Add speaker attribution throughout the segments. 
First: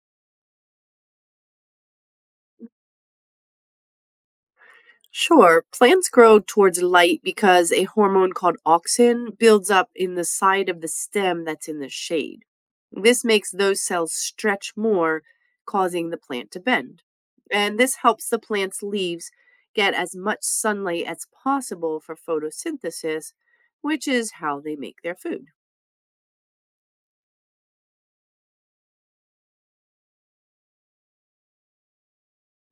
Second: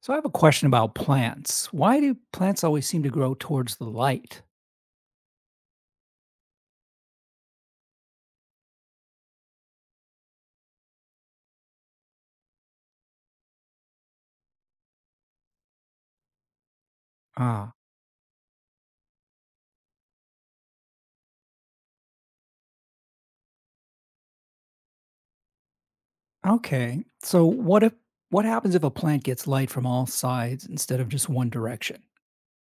Speaker 1: So I have a question about plants. Why do plants always seem to grow towards the light?
Speaker 2: Sure, plants grow towards light because a hormone called auxin builds up in the side of the stem that's in the shade. This makes those cells stretch more, causing the plant to bend.
Speaker 1: Ah,
Speaker 2: And this helps the plant's leaves get as much sunlight as possible for photosynthesis, which is how they make their food.
Speaker 1: okay. What happens if a plant gets light from all sides instead of just one direction?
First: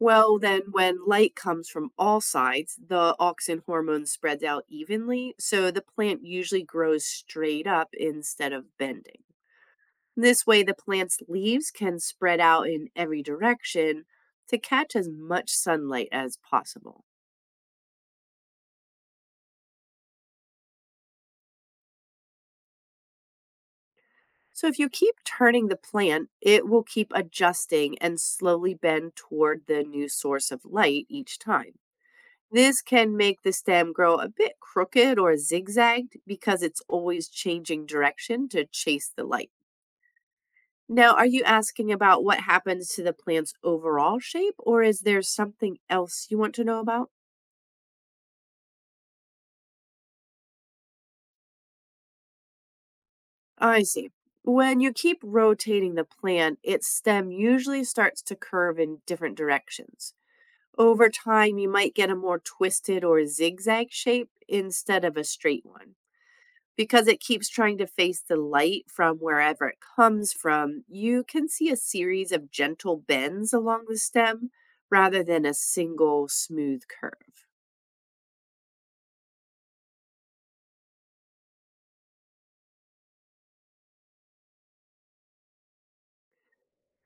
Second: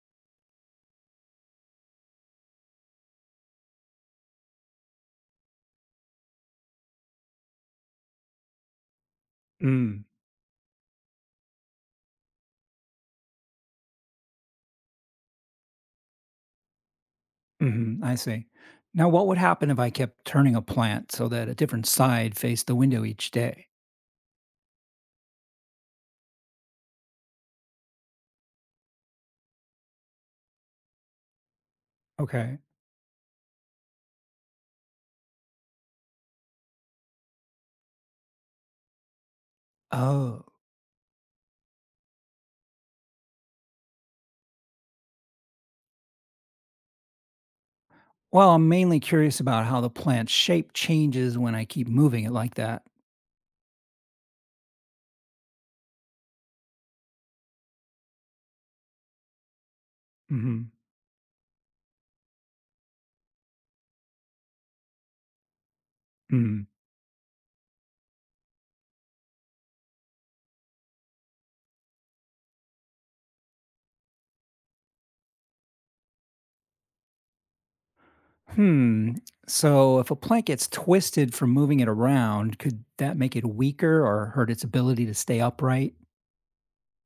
Speaker 2: Well, then, when light comes from all sides, the auxin hormone spreads out evenly, so the plant usually grows straight up instead of bending.
Speaker 1: Mm,
Speaker 2: This way, the plant's leaves can spread out in every direction to catch as much sunlight as possible.
Speaker 1: hmm, I see. Now, what would happen if I kept turning a plant so that a different side faced the window each day?
Speaker 2: So, if you keep turning the plant, it will keep adjusting and slowly bend toward the new source of light each time.
Speaker 1: Okay.
Speaker 2: This can make the stem grow a bit crooked or zigzagged because it's always changing direction to chase the light.
Speaker 1: Oh,
Speaker 2: Now, are you asking about what happens to the plant's overall shape, or is there something else you want to know about?
Speaker 1: well, I'm mainly curious about how the plant's shape changes when I keep moving it like that.
Speaker 2: I see. When you keep rotating the plant, its stem usually starts to curve in different directions.
Speaker 1: Mm-hmm.
Speaker 2: Over time, you might get a more twisted or zigzag shape instead of a straight one. Because it keeps trying to face the light from wherever it comes from, you can see a series of gentle bends along the stem rather than a single smooth curve.
Speaker 1: Hmm. So, if a plant gets twisted from moving it around, could that make it weaker or hurt its ability to stay upright?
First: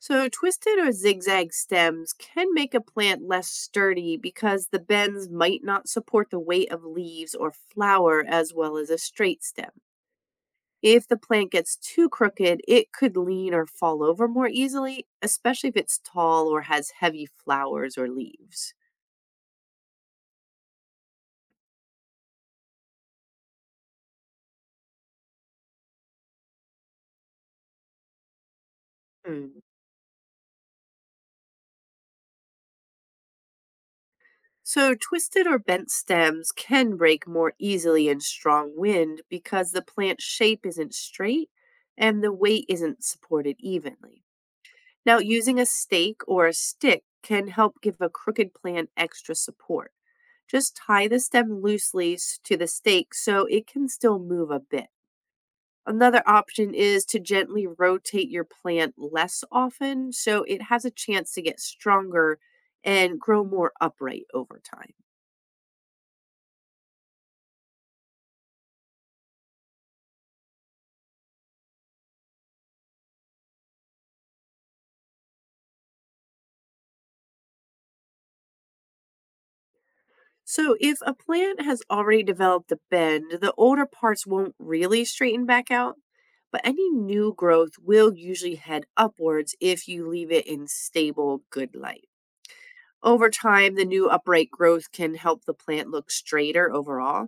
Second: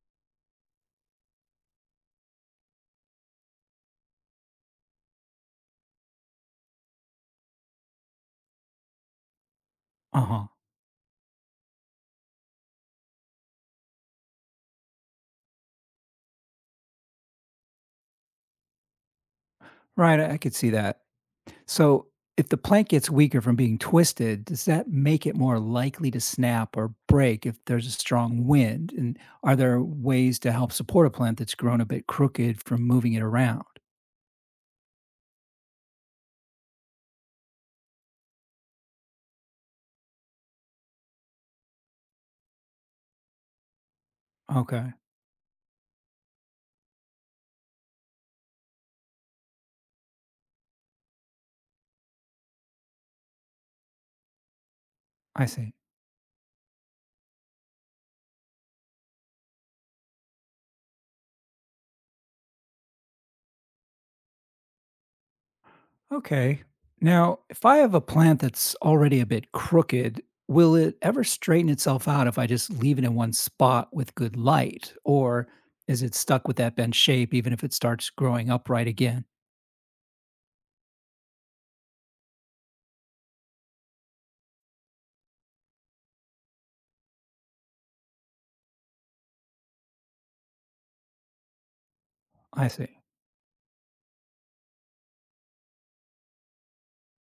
Speaker 2: So, twisted or zigzag stems can make a plant less sturdy because the bends might not support the weight of leaves or flower as well as a straight stem.
Speaker 1: Uh huh.
Speaker 2: If the plant gets too crooked, it could lean or fall over more easily, especially if it's tall or has heavy flowers or leaves.
Speaker 1: Right. I could see that. So, if the plant gets weaker from being twisted, does that make it more likely to snap or break if there's a strong wind? And
Speaker 2: Hmm.
Speaker 1: are there ways to help support a plant that's grown a bit crooked from moving it around?
Speaker 2: So, twisted or bent stems can break more easily in strong wind because the plant's shape isn't straight and the weight isn't supported evenly.
Speaker 1: Okay.
Speaker 2: Now, using a stake or a stick can help give a crooked plant extra support. Just tie the stem loosely to the stake so it can still move a bit.
Speaker 1: I see.
Speaker 2: Another option is to gently rotate your plant less often so it has a chance to get stronger and grow more upright over time.
Speaker 1: Okay. Now, if I have a plant that's already a bit crooked, will it ever straighten itself out if I just leave it in one spot with good light? Or is it stuck with that bent shape even if it starts growing upright again?
Speaker 2: So, if a plant has already developed a bend, the older parts won't really straighten back out, but any new growth will usually head upwards if you leave it in stable, good light.
Speaker 1: I see.
Speaker 2: Over time, the new upright growth can help the plant look straighter overall.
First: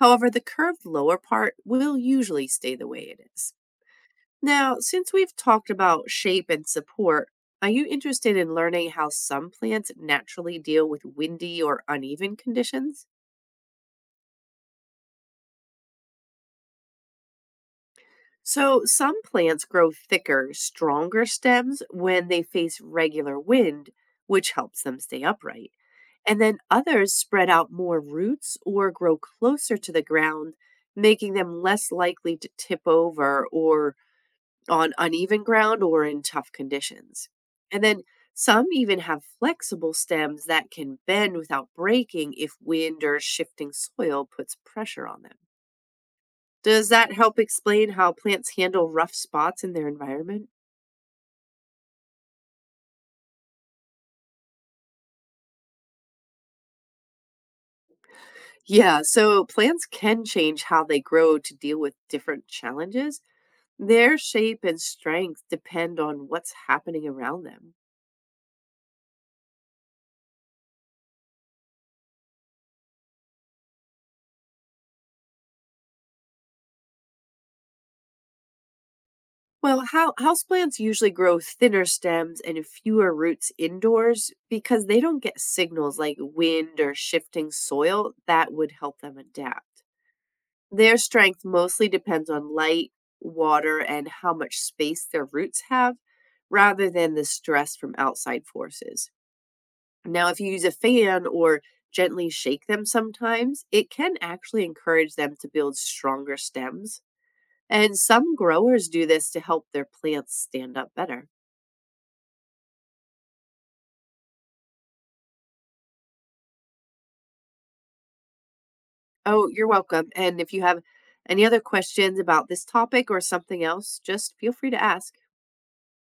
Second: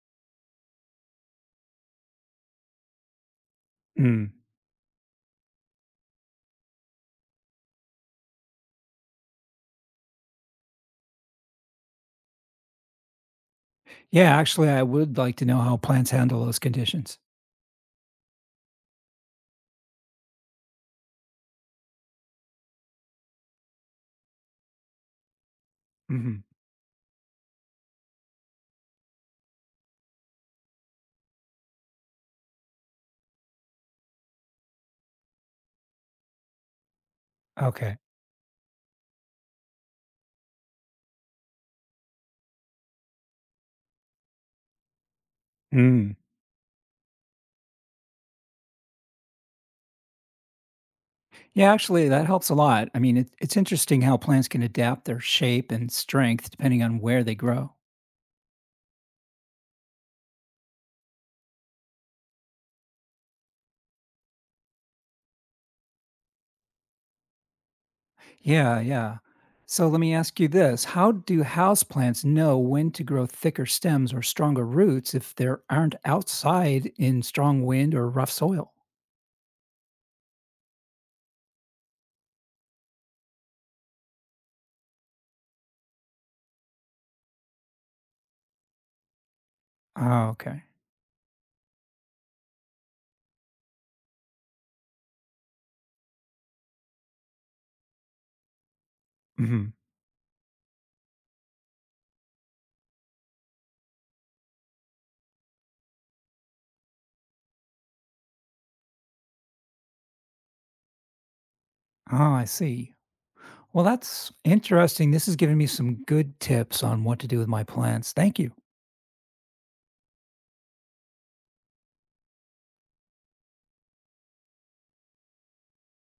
Speaker 2: However, the curved lower part will usually stay the way it is.
Speaker 1: Mm.
Speaker 2: Now, since we've talked about shape and support, are you interested in learning how some plants naturally deal with windy or uneven conditions?
Speaker 1: Yeah, actually, I would like to know how plants handle those conditions.
Speaker 2: So, some plants grow thicker, stronger stems when they face regular wind, which helps them stay upright. And
Speaker 1: Hmm.
Speaker 2: then others spread out more roots or grow closer to the ground, making them less likely to tip over or on uneven ground or in tough conditions. And
Speaker 1: Okay.
Speaker 2: then some even have flexible stems that can bend without breaking if wind or shifting soil puts pressure on them.
Speaker 1: Mm.
Speaker 2: Does that help explain how plants handle rough spots in their environment?
Speaker 1: Yeah, actually, that helps a lot. I mean, it's interesting how plants can adapt their shape and strength depending on where they grow.
Speaker 2: Yeah, so plants can change how they grow to deal with different challenges. Their shape and strength depend on what's happening around them.
Speaker 1: Yeah, yeah. So let me ask you this. How do houseplants know when to grow thicker stems or stronger roots if they aren't outside in strong wind or rough soil?
Speaker 2: Well, houseplants usually grow thinner stems and fewer roots indoors because they don't get signals like wind or shifting soil that would help them adapt.
Speaker 1: Oh, okay.
Speaker 2: Their strength mostly depends on light, water, and how much space their roots have, rather than the stress from outside forces.
Speaker 1: Hmm.
Speaker 2: Now, if you use a fan or gently shake them sometimes, it can actually encourage them to build stronger stems. And some growers do this to help their plants stand up better.
Speaker 1: Oh, I see. Well, that's interesting. This has given me some good tips on what to do with my plants. Thank you.
Speaker 2: Oh, you're welcome. And if you have any other questions about this topic or something else, just feel free to ask.